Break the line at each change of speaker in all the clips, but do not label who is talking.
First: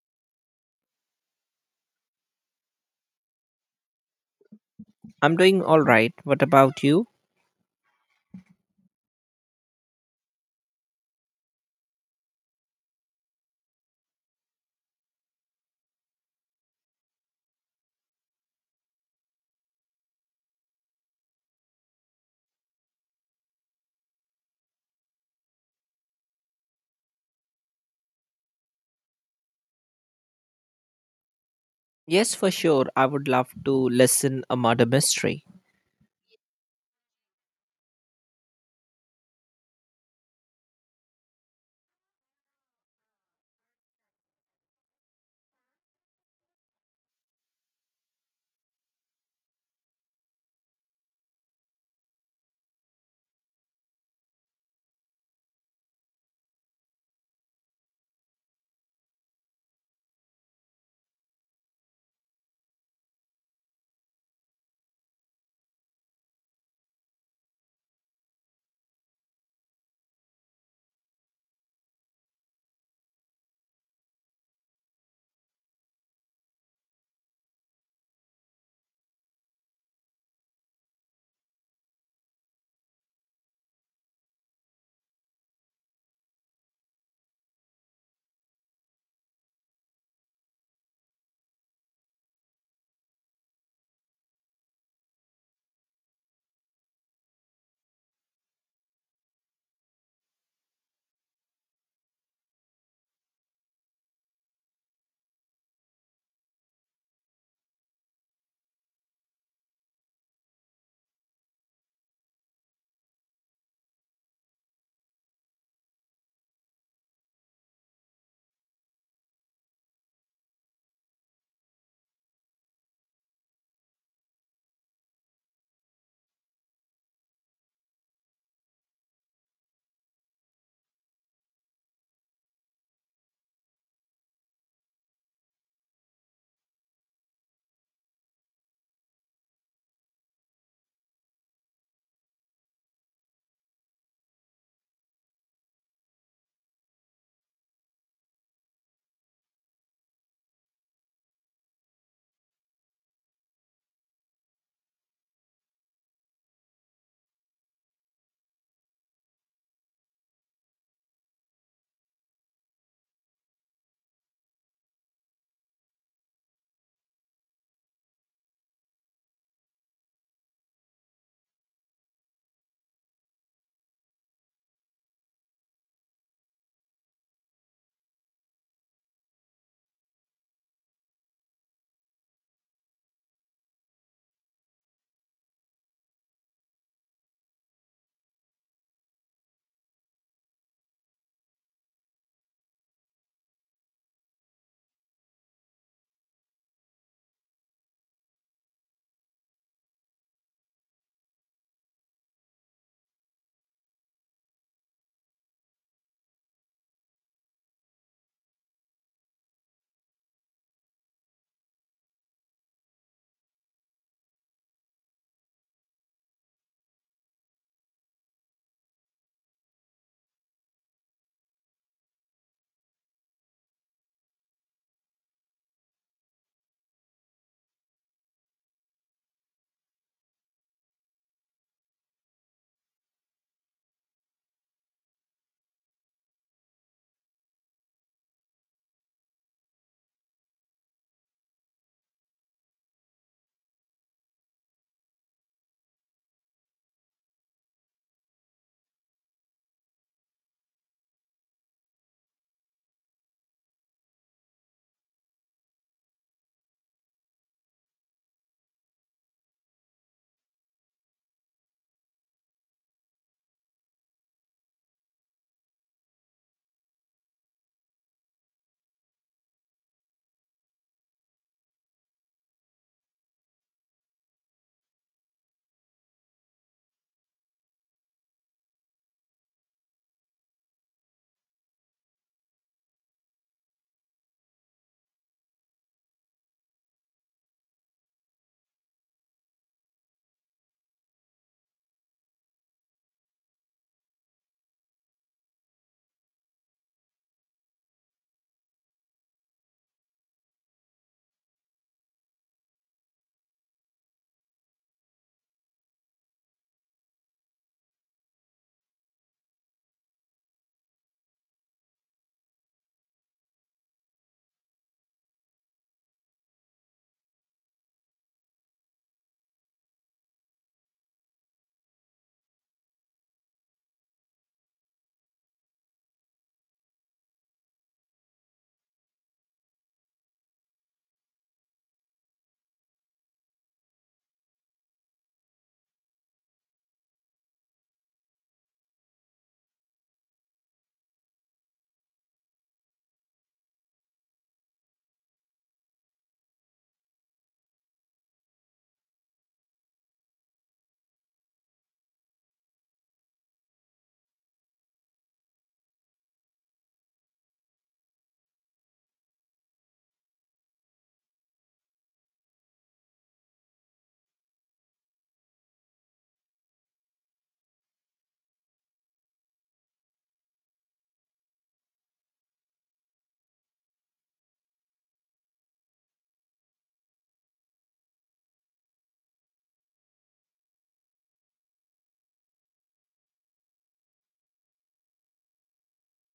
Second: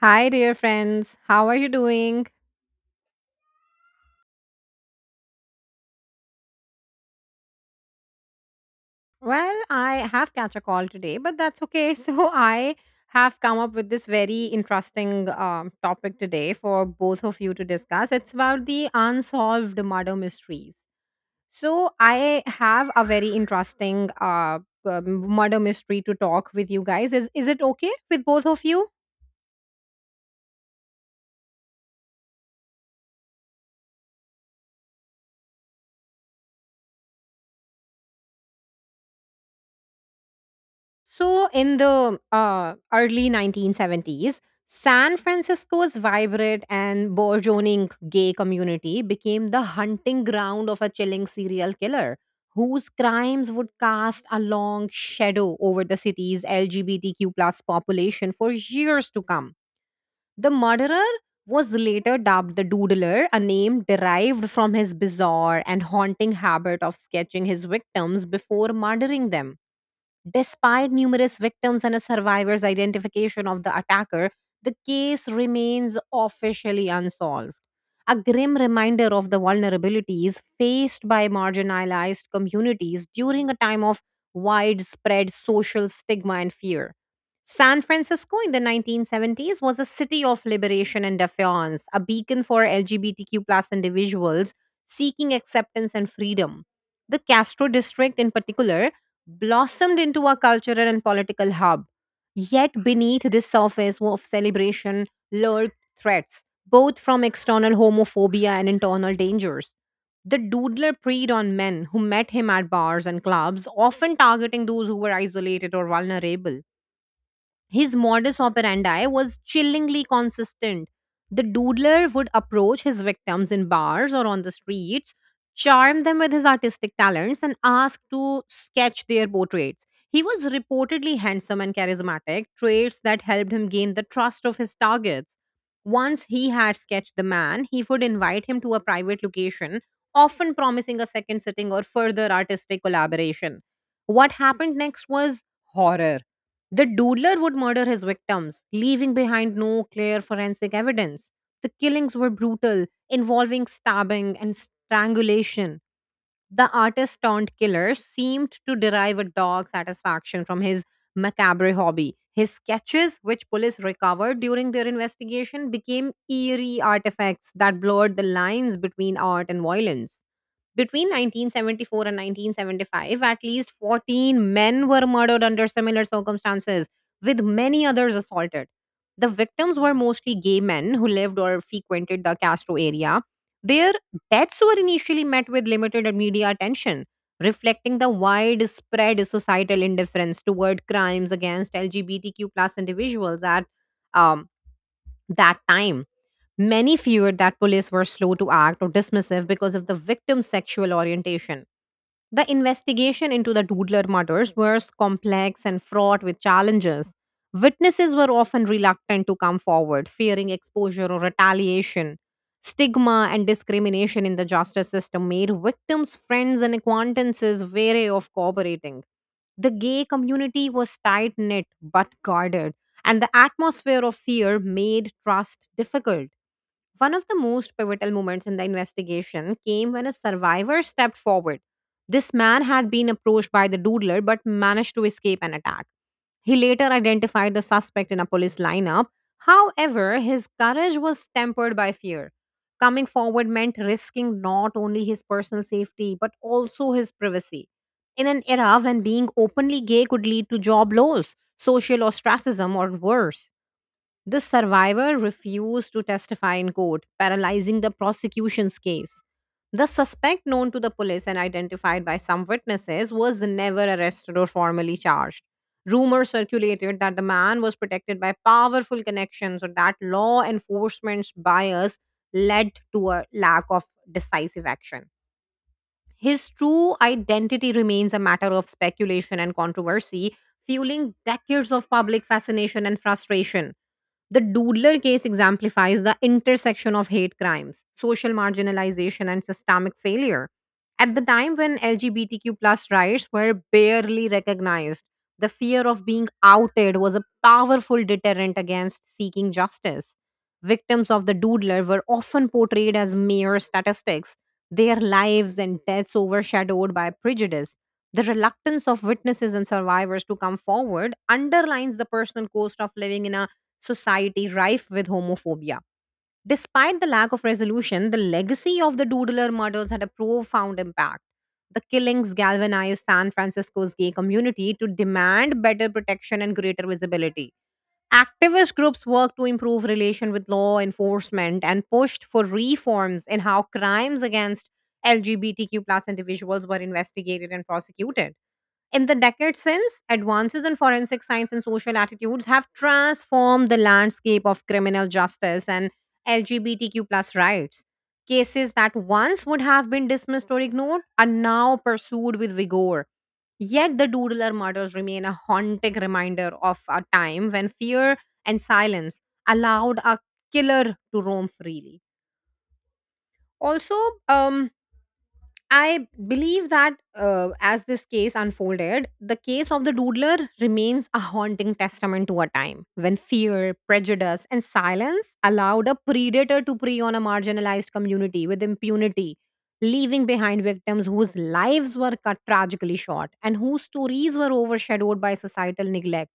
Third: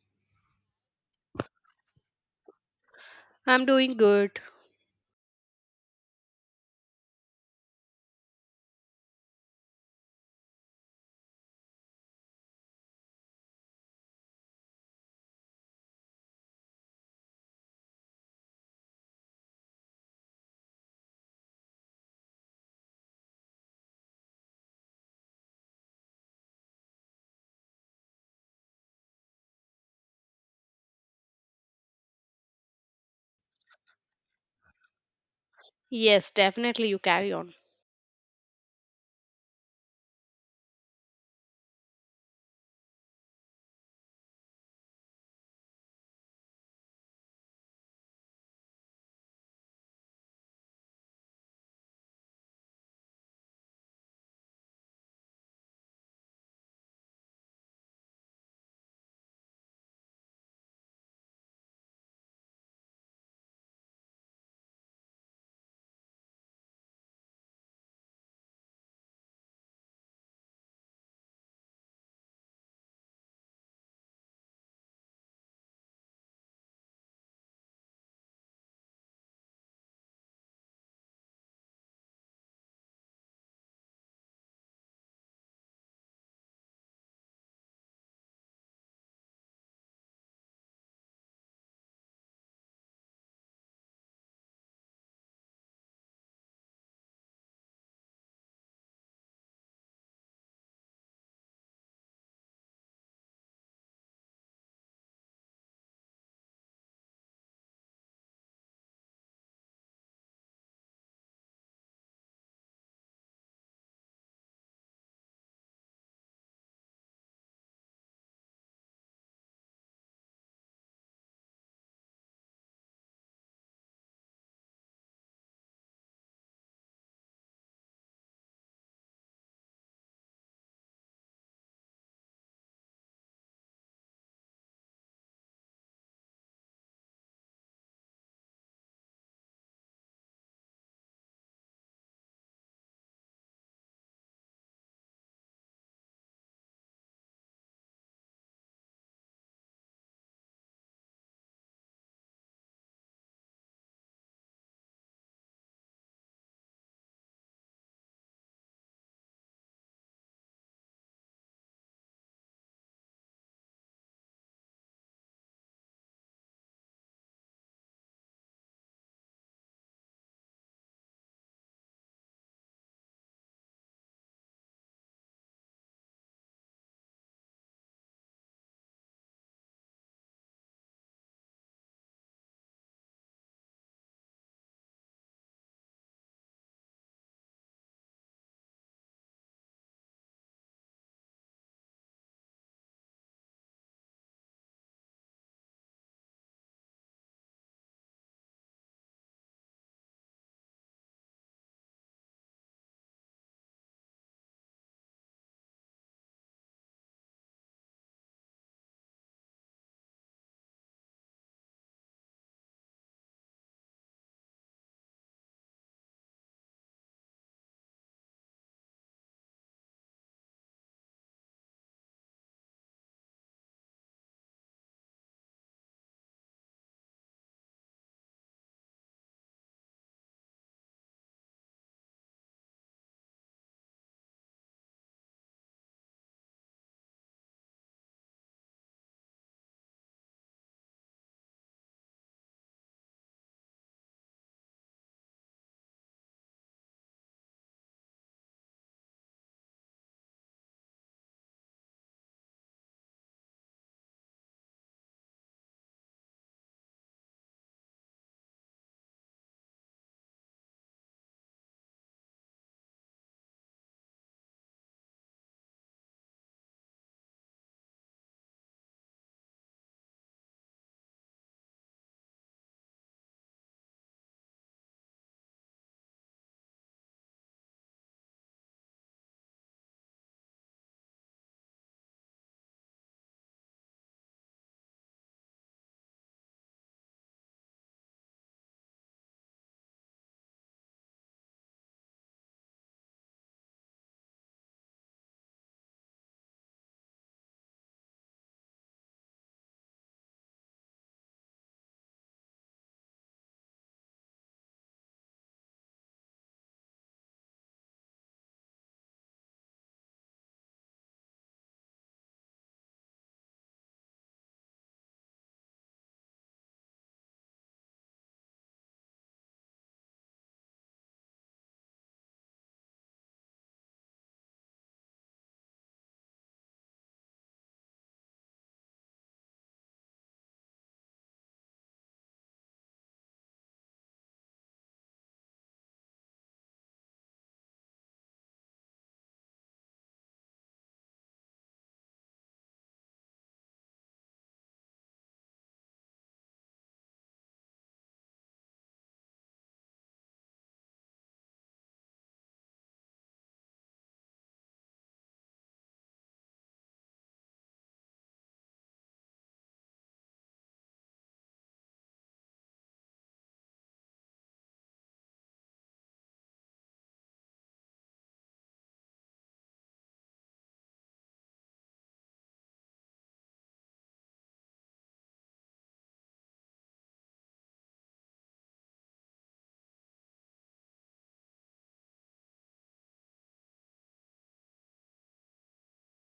Hi, dear friends. How are you doing?
I'm doing good.
I'm doing all right. What about you?
Well, I have catch a call today, but that's okay. So I have come up with this very interesting topic today for both of you to discuss. It's about the unsolved murder mysteries. So I have a very interesting murder mystery to talk with you guys. Is it okay with both of you?
Yes, for sure. I would love to listen a murder mystery.
Yes, definitely you carry on.
So, in the early 1970s, San Francisco's vibrant and burgeoning gay community became the hunting ground of a chilling serial killer whose crimes would cast a long shadow over the city's LGBTQ plus population for years to come. The murderer was later dubbed the Doodler, a name derived from his bizarre and haunting habit of sketching his victims before murdering them. Despite numerous victims and a survivor's identification of the attacker, the case remains officially unsolved. A grim reminder of the vulnerabilities faced by marginalized communities during a time of widespread social stigma and fear. San Francisco in the 1970s was a city of liberation and defiance, a beacon for LGBTQ plus individuals seeking acceptance and freedom. The Castro district, in particular, blossomed into a cultural and political hub. Yet beneath this surface of celebration lurked threats, both from external homophobia and internal dangers. The doodler preyed on men who met him at bars and clubs, often targeting those who were isolated or vulnerable. His modus operandi was chillingly consistent. The doodler would approach his victims in bars or on the streets, charm them with his artistic talents, and ask to sketch their portraits. He was reportedly handsome and charismatic, traits that helped him gain the trust of his targets. Once he had sketched the man, he would invite him to a private location, often promising a second sitting or further artistic collaboration. What happened next was horror. The doodler would murder his victims, leaving behind no clear forensic evidence. The killings were brutal, involving stabbing and strangulation. The artist turned killer seemed to derive a dog satisfaction from his macabre hobby. His sketches, which police recovered during their investigation, became eerie artifacts that blurred the lines between art and violence. Between 1974 and 1975, at least 14 men were murdered under similar circumstances, with many others assaulted. The victims were mostly gay men who lived or frequented the Castro area. Their deaths were initially met with limited media attention, reflecting the widespread societal indifference toward crimes against LGBTQ plus individuals at um, that time. Many feared that police were slow to act or dismissive because of the victim's sexual orientation. The investigation into the Doodler murders was complex and fraught with challenges. Witnesses were often reluctant to come forward, fearing exposure or retaliation. Stigma and discrimination in the justice system made victims' friends and acquaintances wary of cooperating. The gay community was tight knit but guarded, and the atmosphere of fear made trust difficult. One of the most pivotal moments in the investigation came when a survivor stepped forward. This man had been approached by the doodler but managed to escape an attack. He later identified the suspect in a police lineup. However, his courage was tempered by fear. Coming forward meant risking not only his personal safety but also his privacy. In an era when being openly gay could lead to job loss, social ostracism, or worse. The survivor refused to testify in court, paralyzing the prosecution's case. The suspect, known to the police and identified by some witnesses, was never arrested or formally charged. Rumors circulated that the man was protected by powerful connections or that law enforcement's bias led to a lack of decisive action. His true identity remains a matter of speculation and controversy, fueling decades of public fascination and frustration. The Doodler case exemplifies the intersection of hate crimes, social marginalization, and systemic failure. At the time when LGBTQ plus rights were barely recognized, the fear of being outed was a powerful deterrent against seeking justice. Victims of the Doodler were often portrayed as mere statistics, their lives and deaths overshadowed by prejudice. The reluctance of witnesses and survivors to come forward underlines the personal cost of living in a society rife with homophobia. Despite the lack of resolution, the legacy of the Doodler murders had a profound impact. The killings galvanized San Francisco's gay community to demand better protection and greater visibility. Activist groups worked to improve relation with law enforcement and pushed for reforms in how crimes against LGBTQ plus individuals were investigated and prosecuted. In the decades since, advances in forensic science and social attitudes have transformed the landscape of criminal justice and LGBTQ plus rights. Cases that once would have been dismissed or ignored are now pursued with vigor. Yet the doodler murders remain a haunting reminder of a time when fear and silence allowed a killer to roam freely. Also, um, I believe that as this case unfolded, the case of the doodler remains a haunting testament to a time when fear, prejudice, and silence allowed a predator to prey on a marginalized community with impunity, leaving behind victims whose lives were cut tragically short and whose stories were overshadowed by societal neglect.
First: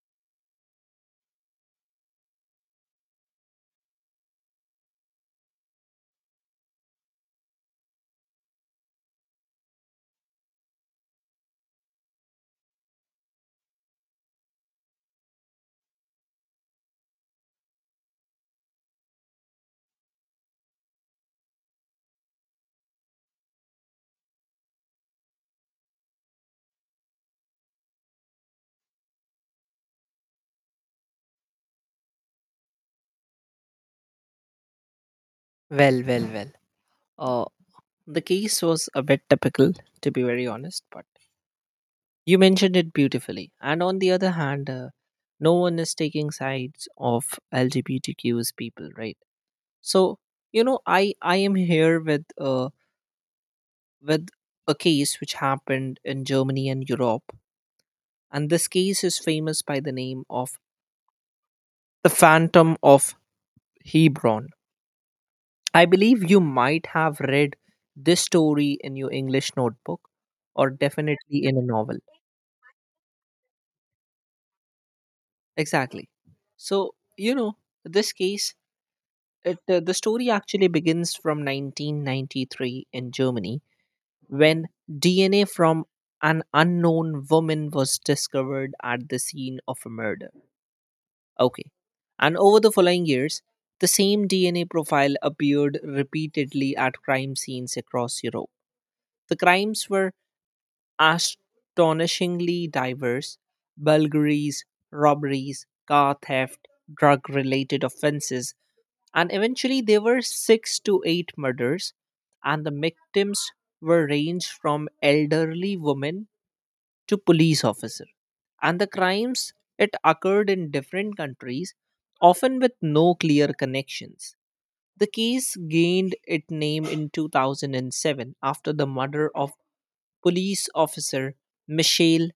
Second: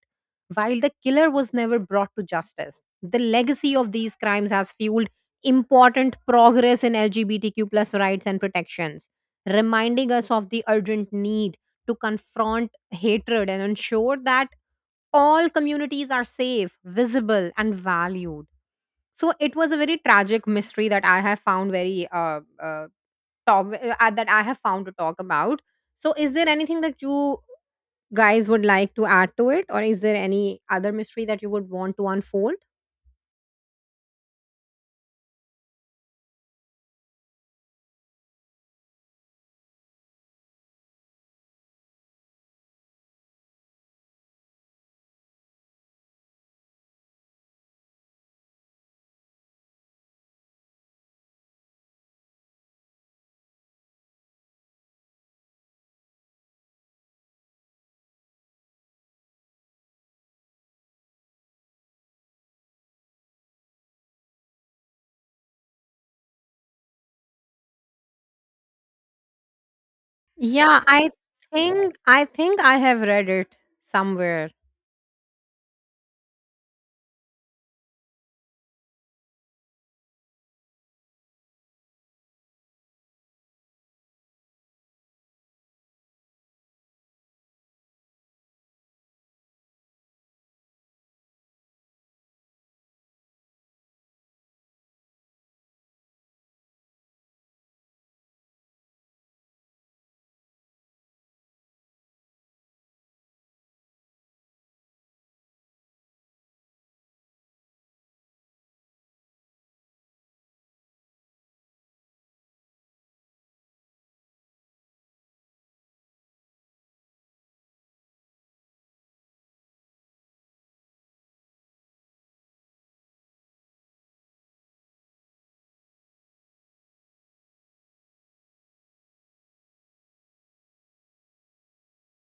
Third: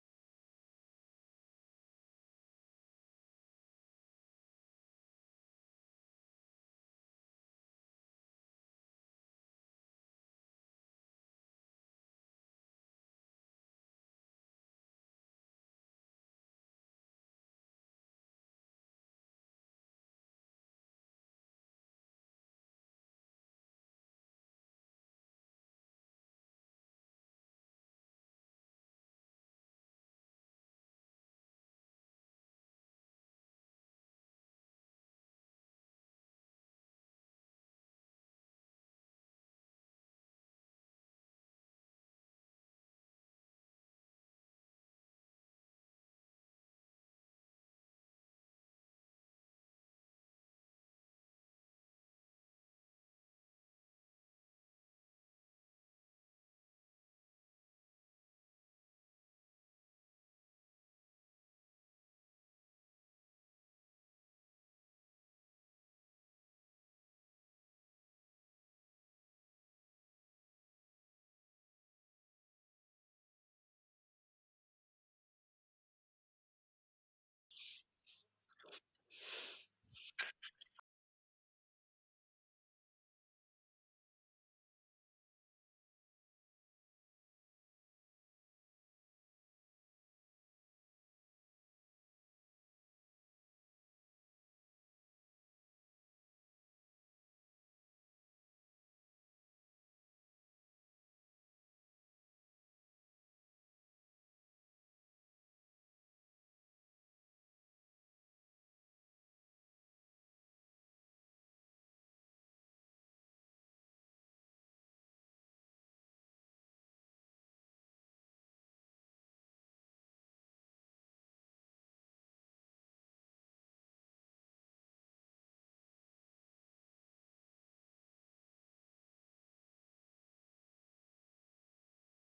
While the killer was never brought to justice, the legacy of these crimes has fueled important progress in LGBTQ plus rights and protections reminding us of the urgent need to confront hatred and ensure that all communities are safe, visible, and valued. So it was a very tragic mystery that I have found very that I have found to talk about. So is there anything that you guys would like to add to it, or is there any other mystery that you would want to unfold?
Well, well, well. Uh, the case was a bit typical, to be very honest, but you mentioned it beautifully. And on the other hand, no one is taking sides of LGBTQs people, right? So you know, I am here with a case which happened in Germany and Europe, and this case is famous by the name of the Phantom of Hebron. I believe you might have read this story in your English notebook or
Yeah, I
definitely in a
think
novel.
I think I have read it somewhere.
Exactly. So, you know, this case, the story actually begins from 1993 in Germany when DNA from an unknown woman was discovered at the scene of a murder. Okay. And over the following years, the same DNA profile appeared repeatedly at crime scenes across Europe. The crimes were astonishingly diverse: burglaries, robberies, car theft, drug related offenses, and eventually there were six to eight murders, and the victims were ranged from elderly women to police officers. And the crimes it occurred in different countries, often with no clear connections. The case gained its name in 2007 after the murder of police officer Michelle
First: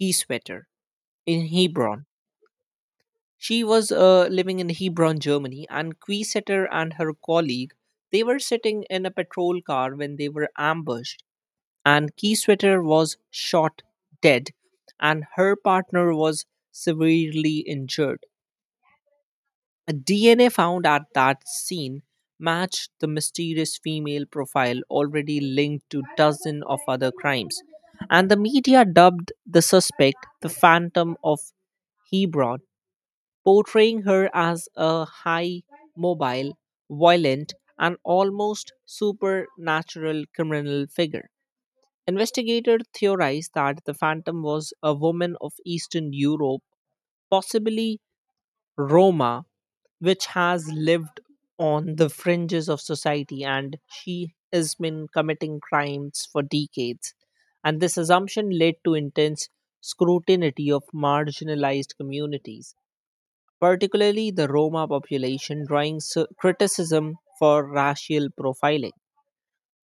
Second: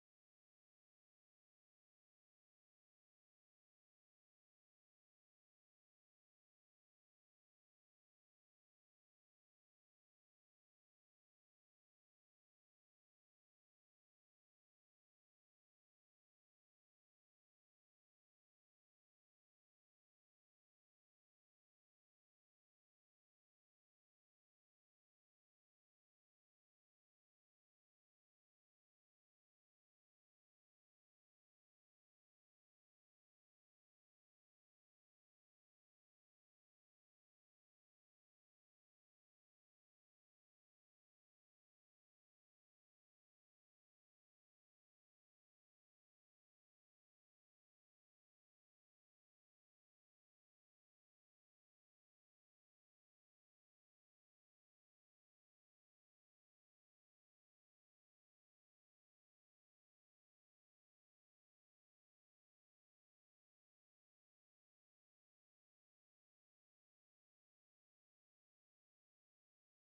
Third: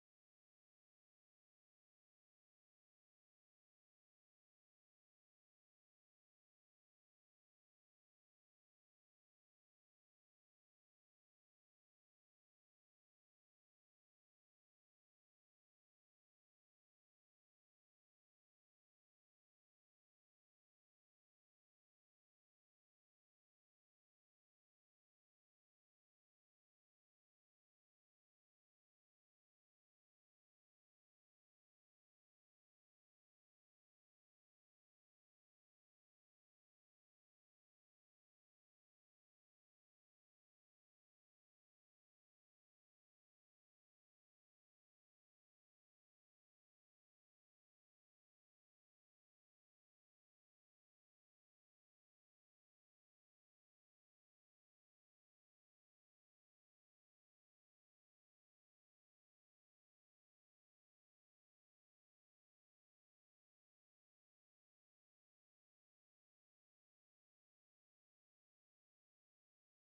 Kiesewetter in Hebron. She was living in Hebron, Germany, and Kiesewetter and her colleague they were sitting in a patrol car when they were ambushed, and Kiesewetter was shot dead, and her partner was severely injured. A DNA found at that scene matched the mysterious female profile already linked to dozens of other crimes, and the media dubbed the suspect the Phantom of Hebron, portraying her as a high mobile, violent, and almost supernatural criminal figure. Investigators theorized that the phantom was a woman of Eastern Europe, possibly Roma, which has lived on the fringes of society, and she has been committing crimes for decades. And this assumption led to intense scrutiny of marginalized communities, particularly the Roma population, drawing criticism for racial profiling.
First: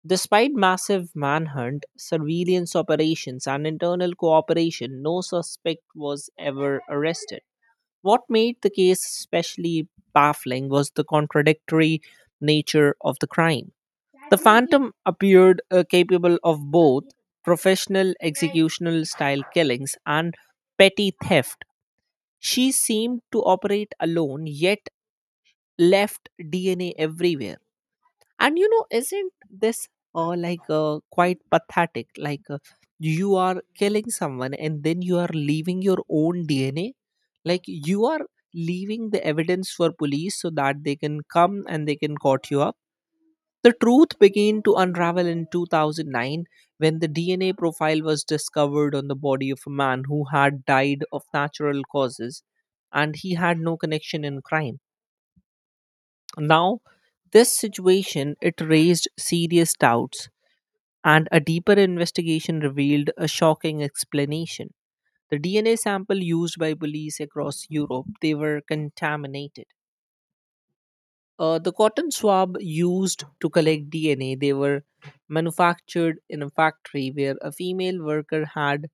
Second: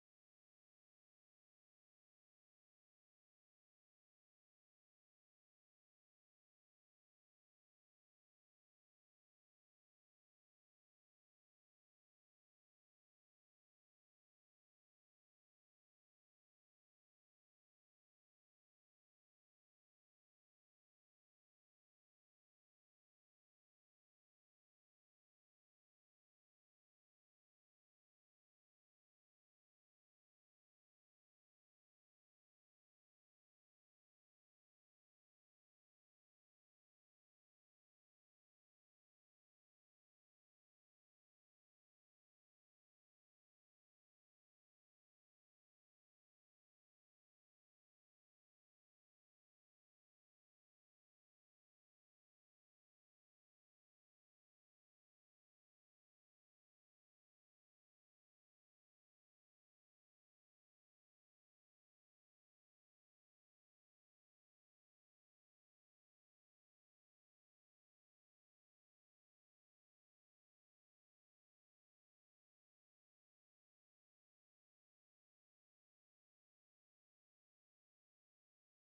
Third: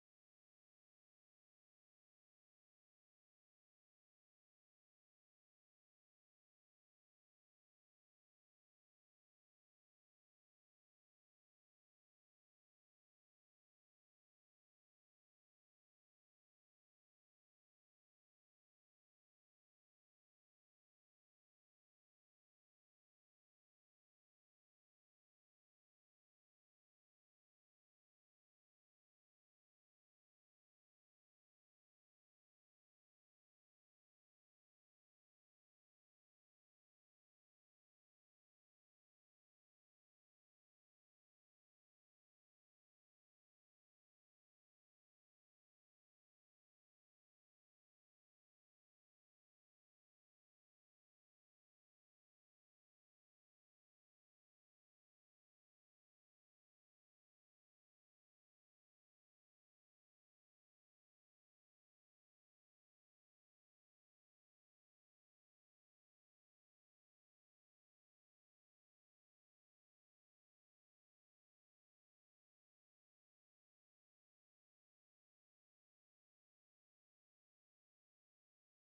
Despite massive manhunt, surveillance operations, and internal cooperation, no suspect was ever arrested. What made the case especially baffling was the contradictory nature of the crime. The Phantom appeared capable of both professional executional style killings and petty theft. She seemed to operate alone, yet left DNA everywhere. And you know, isn't this quite pathetic? You are killing someone and then you are leaving your own DNA. Like you are leaving the evidence for police so that they can come and they can caught you up. The truth began to unravel in 2009 when the DNA profile was discovered on the body of a man who had died of natural causes and he had no connection in crime. Now, this situation it raised serious doubts, and a deeper investigation revealed a shocking explanation. The DNA sample used by police across Europe they were contaminated. The cotton swab used to collect DNA they were manufactured in a factory where a female worker had,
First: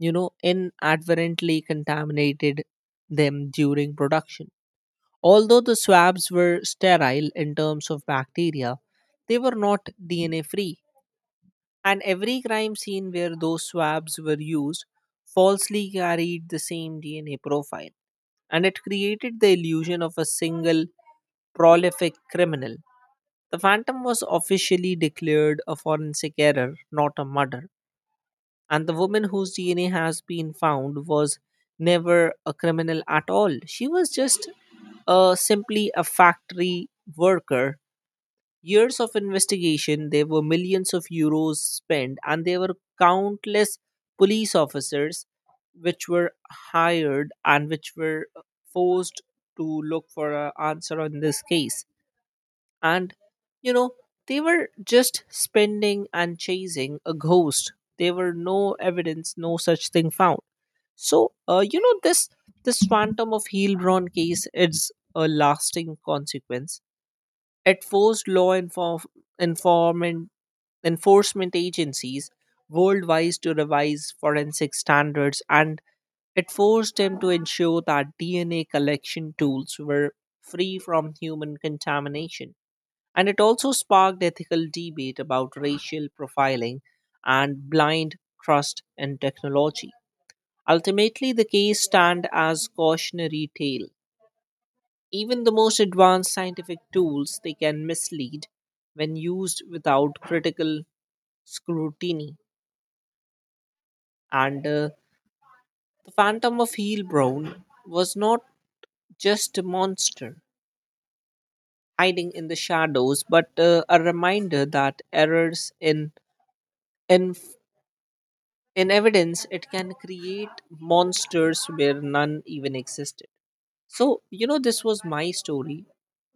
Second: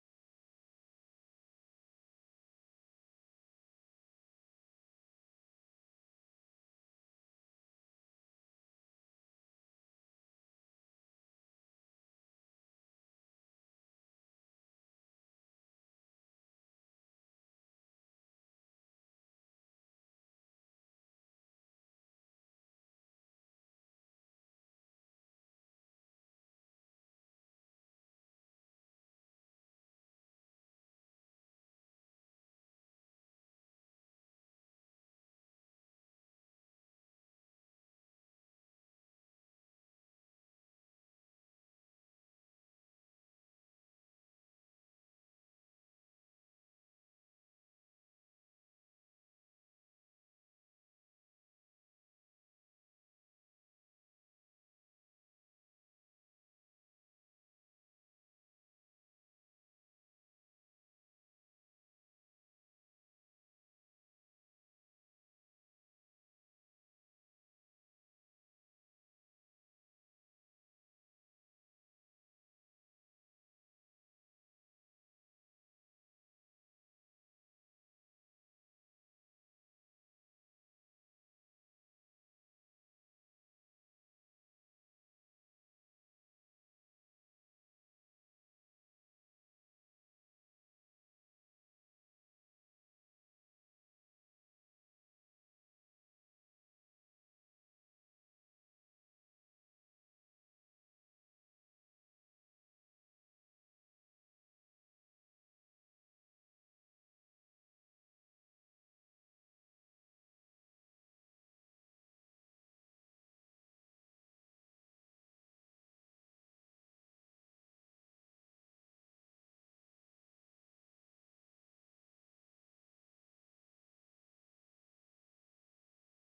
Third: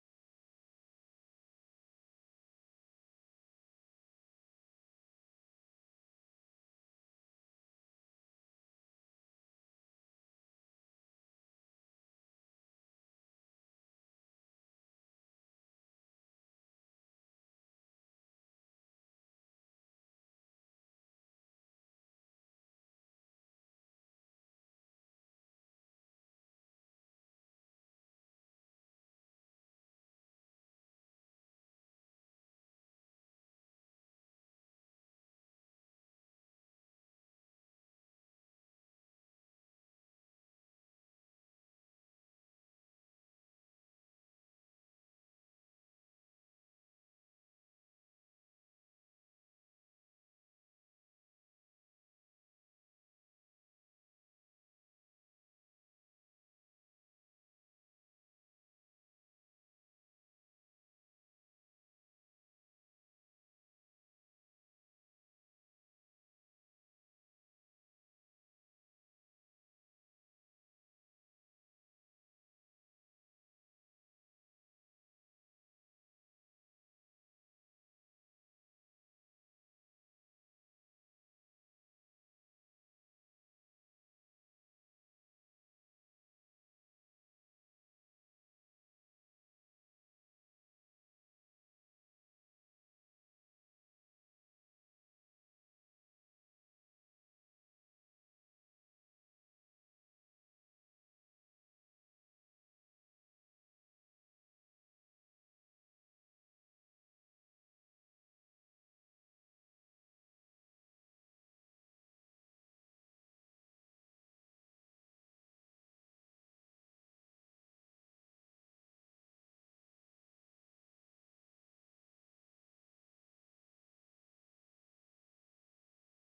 you know, inadvertently contaminated them during production. Although the swabs were sterile in terms of bacteria, they were not DNA free, and every crime scene where those swabs were used falsely carried the same DNA profile, and it created the illusion of a single prolific criminal. The phantom was officially declared a forensic error, not a murder, and the woman whose DNA has been found was never a criminal at all. She was just simply a factory worker. Years of investigation, there were millions of euros spent, and there were countless police officers which were hired and which were forced to look for an answer on this case. And, you know, they were just spending and chasing a ghost. There were no evidence, no such thing found. So, you know, this Phantom of Heilbronn case is a lasting consequence. It forced informant enforcement agencies worldwide to revise forensic standards, and it forced them to ensure that DNA collection tools were free from human contamination. And it also sparked ethical debate about racial profiling and blind trust in technology. Ultimately, the case stand as cautionary tale. Even the most advanced scientific tools they can mislead when used without critical scrutiny. And the Phantom of Heilbronn was not just a monster hiding in the shadows, but a reminder that errors in inf- In evidence, it can create monsters where none even existed. So, you know, this was my story,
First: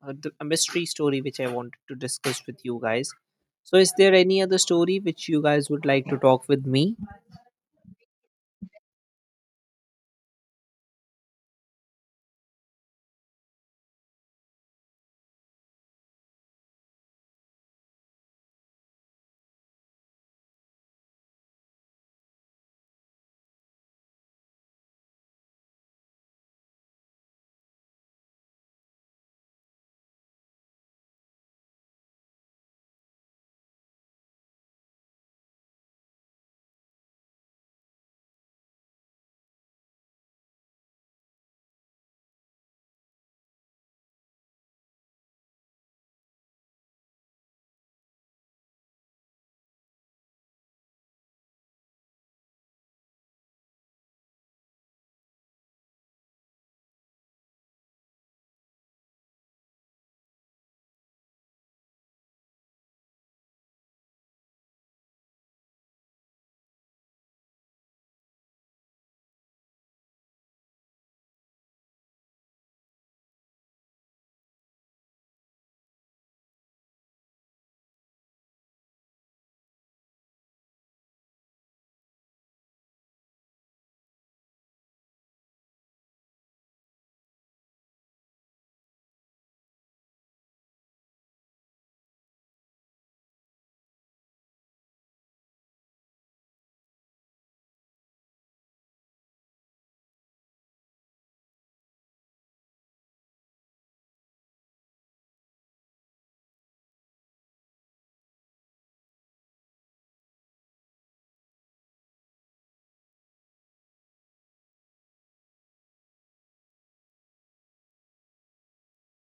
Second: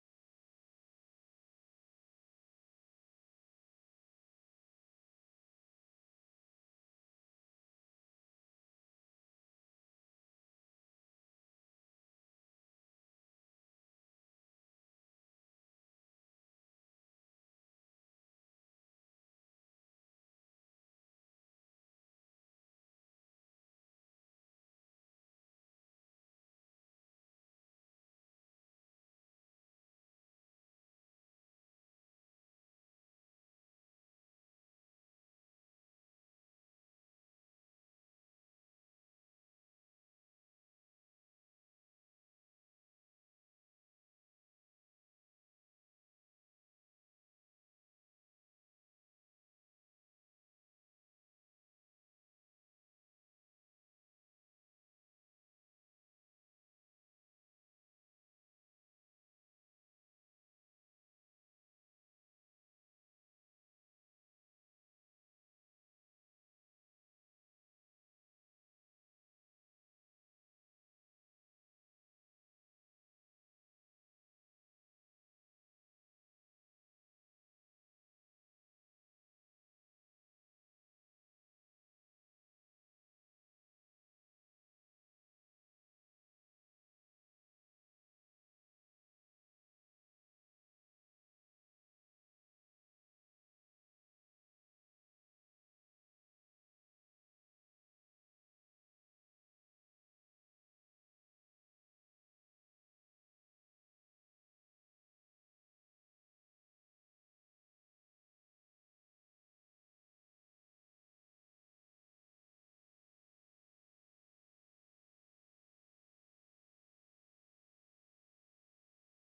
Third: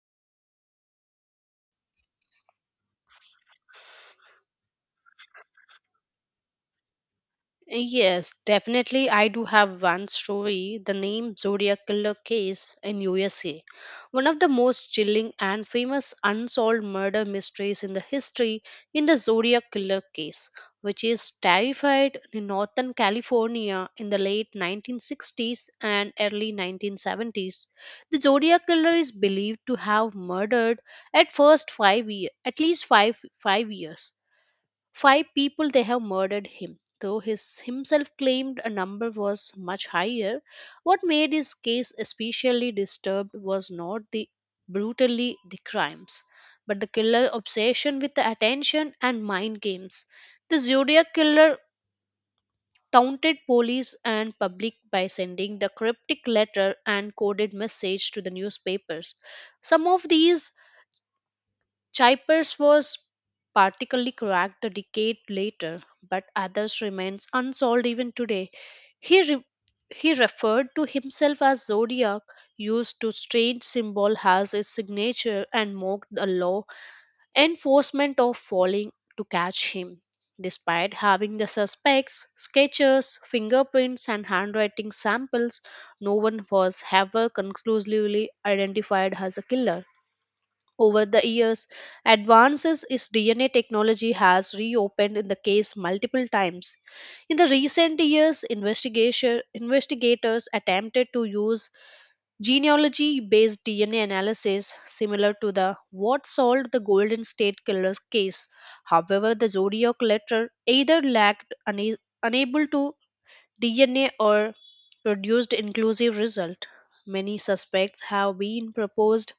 a mystery story which I wanted to discuss with you guys. So, is there any other story which you guys would like to talk with me?
Yes, definitely I do have one story, the name Zodiac Killer case in USA. One of the most chilling and famous unsolved murder mysteries in the history in the Zodiac Killer case, which is terrified in Northern California in the late 1960s and early 1970s. The Zodiac Killer is believed to have murdered at first 5 year, at least 5 years Five people they have murdered him, though his himself claimed a number was much higher. What made his case especially disturbed was not the brutally the crimes, but the killer obsession with the attention and mind games. The Zodiac Killer taunted police and public by sending the cryptic letter and coded message to the newspapers. Some of these Chippers was particularly cracked a decade later, but others remains unsolved even today. He re- he referred to himself as Zodiac, used to strange symbol as his signature, and mocked the law enforcement of falling to catch him. Despite having the suspects, sketches, fingerprints, and handwriting samples, no one was ever conclusively identified as a killer. Over the years, advances in DNA technology has reopened in the case multiple times. In the recent years, investigators attempted to use genealogy-based DNA analysis similar to the what solved the Golden State Killers case. However, the Zodiac letter either unable to DNA or produced inclusive result. Many suspects have been proposed,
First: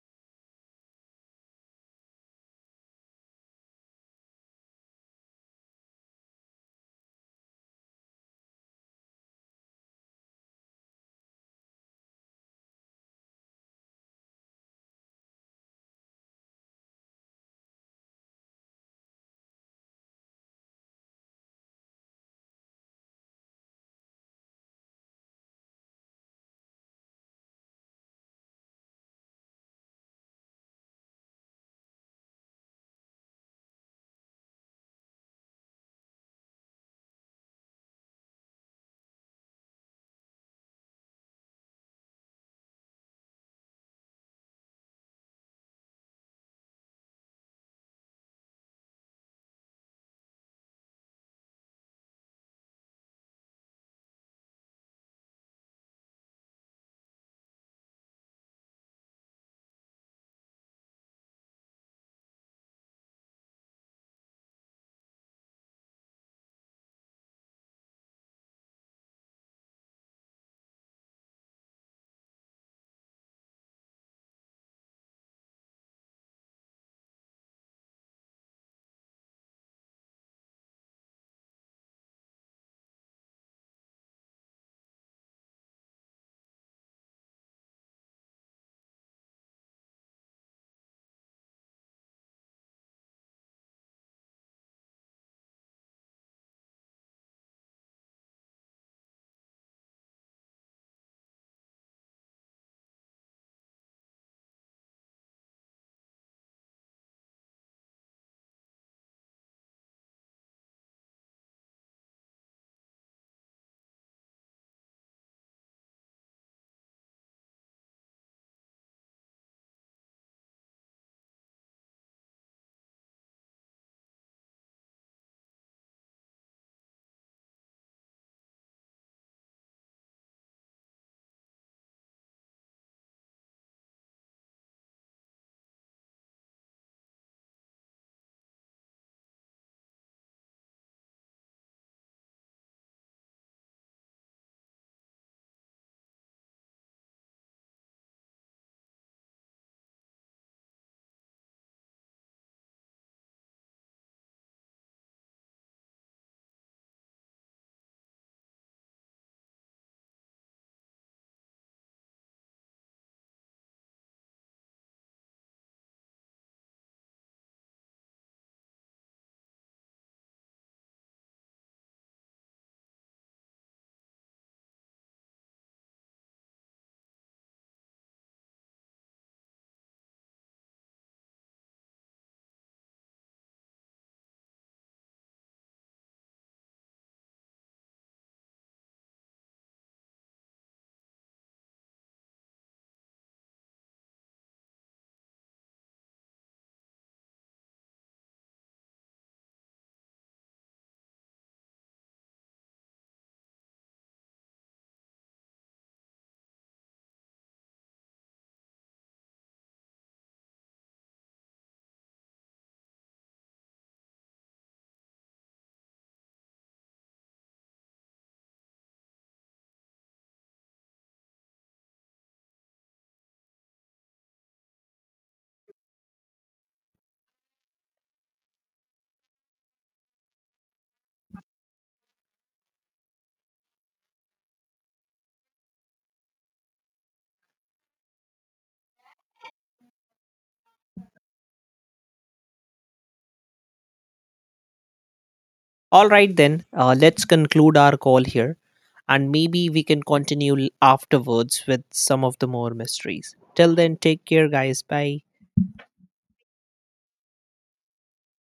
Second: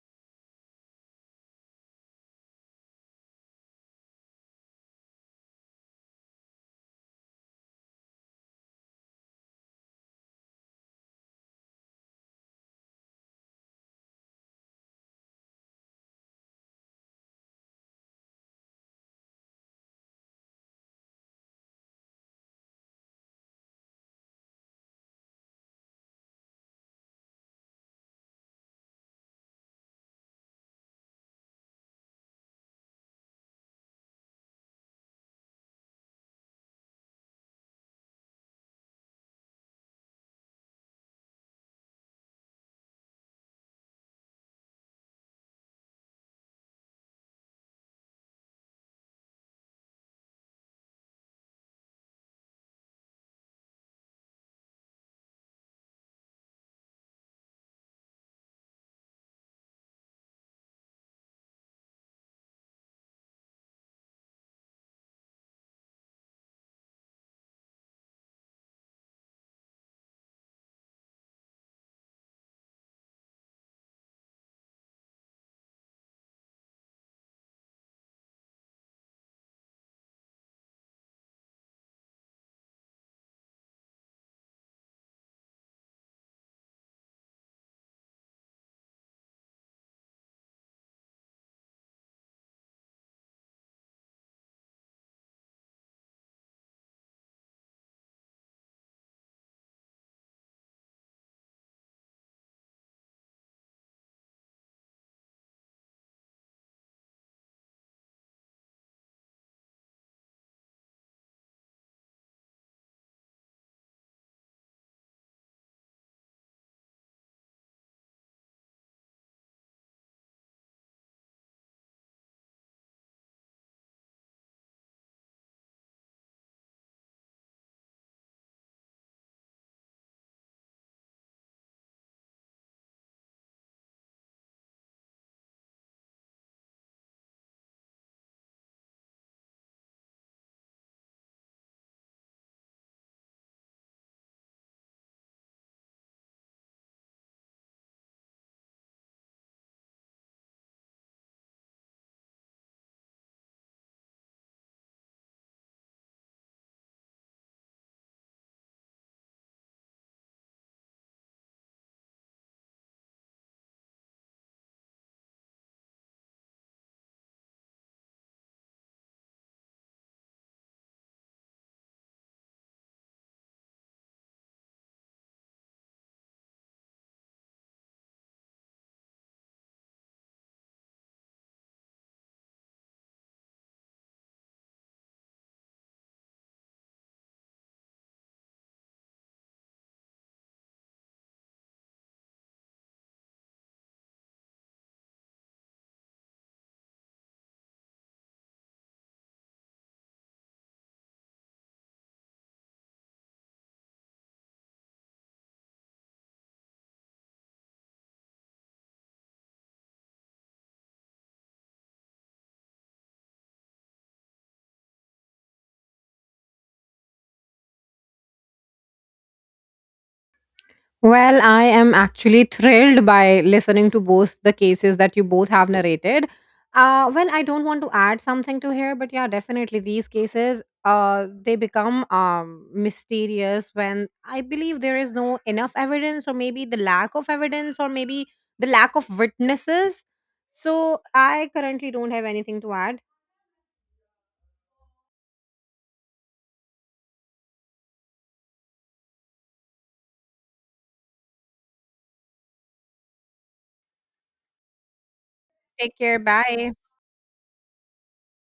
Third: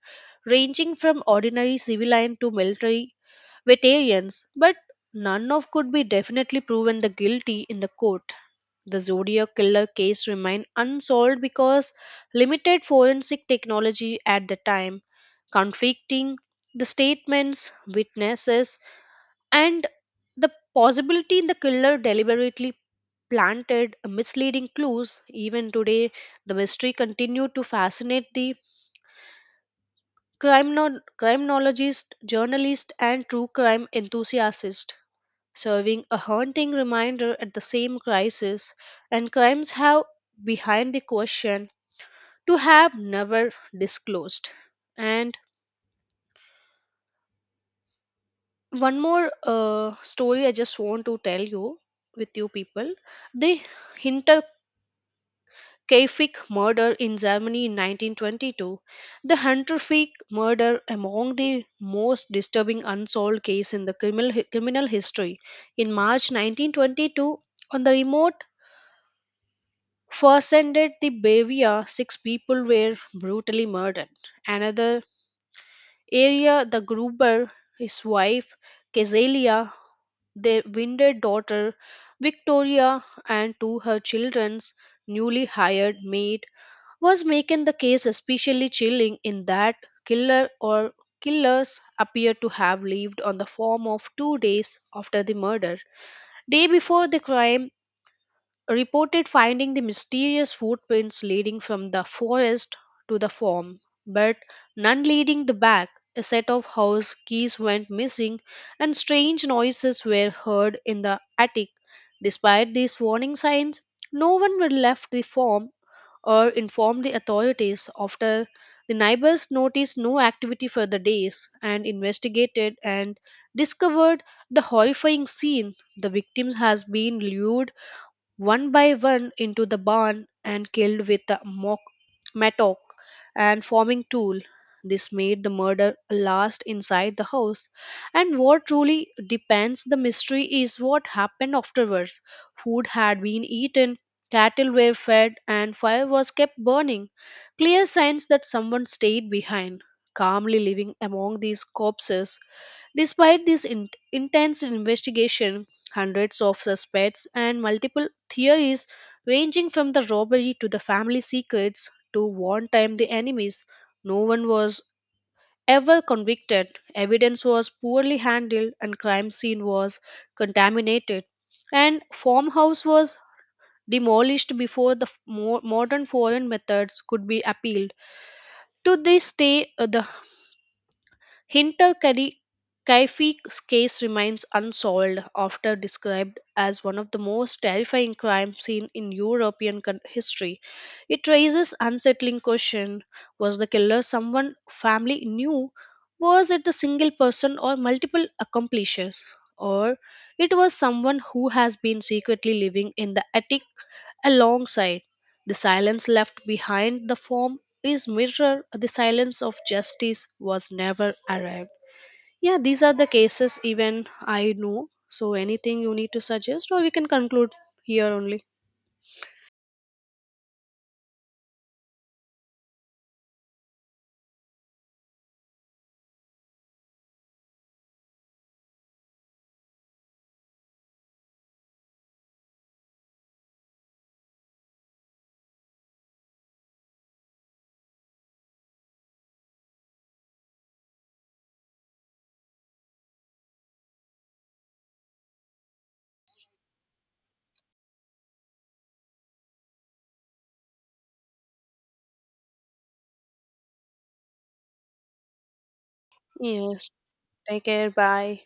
ranging from ordinary civilian to military veterans, but none of could be definitely proven the guilty in the court. The Zodiac killer case remained unsolved because limited forensic technology at the time, conflicting the statements, witnesses, and the possibility the killer deliberately planted misleading clues. Even today, the mystery continued to fascinate the criminologist, journalist, and true crime enthusiast, serving a haunting reminder at the same crisis and crimes have behind the question to have never disclosed. And one more story I just want to tell you with you people. The Hinter Kaifik murder in Germany in 1922. The Hunterfic murder among the most disturbing unsolved case in the criminal history. In March 1922, on the remote Fawcett, the Bavia, 6 people were brutally murdered. Another area, the Gruber, his wife, Kezelia, their wounded daughter, Victoria, and two her children's newly hired maid was making the case especially chilling in that killer or killers appear to have lived on the form of 2 days after the murder. Day before the crime, reported finding the mysterious footprints leading from the forest to the farm, but none leading the back. A set of house keys went missing, and strange noises were heard in the attic. Despite these warning signs, no one had left the farm or inform the authorities after the neighbors noticed no activity for the days and investigated and discovered the horrifying scene the victim has been lured one by one into the barn and killed with a mattock and forming tool. This made the murder last inside the house. And what truly depends the mystery is what happened afterwards. Food had been eaten, cattle were fed, and fire was kept burning. Clear signs that someone stayed behind, calmly living among these corpses. Despite this intense investigation, hundreds of suspects, and multiple theories ranging from the robbery to the family secrets to one time the enemies. No one was ever convicted, evidence was poorly handled, and crime scene was contaminated. And farmhouse was demolished before the modern foreign methods could be appealed. To this day, the Hinter Kaifi's case remains unsolved after described as one of the most terrifying crime scenes in European history. It raises unsettling question was the killer someone family knew, was it a single person or multiple accomplices, or it was someone who has been secretly living in the attic alongside the silence left behind the form is mirror the silence of justice was never arrived. Yeah, these are the cases even I know. So anything you need to suggest or we can conclude here only?
Well, I am actually thrilled by listening to both the cases that you both have narrated. Well, I don't want to add something to here, but yeah, definitely these cases, they become mysterious when I believe there is no enough evidence, or maybe the lack of evidence, or maybe the lack of witnesses. So I currently don't have anything to add.
All right, then, let's conclude our call here and maybe we can continue afterwards with some of the more mysteries. Till then, take care, guys. Bye.
Take care. Bye.
Yes, take care, bye.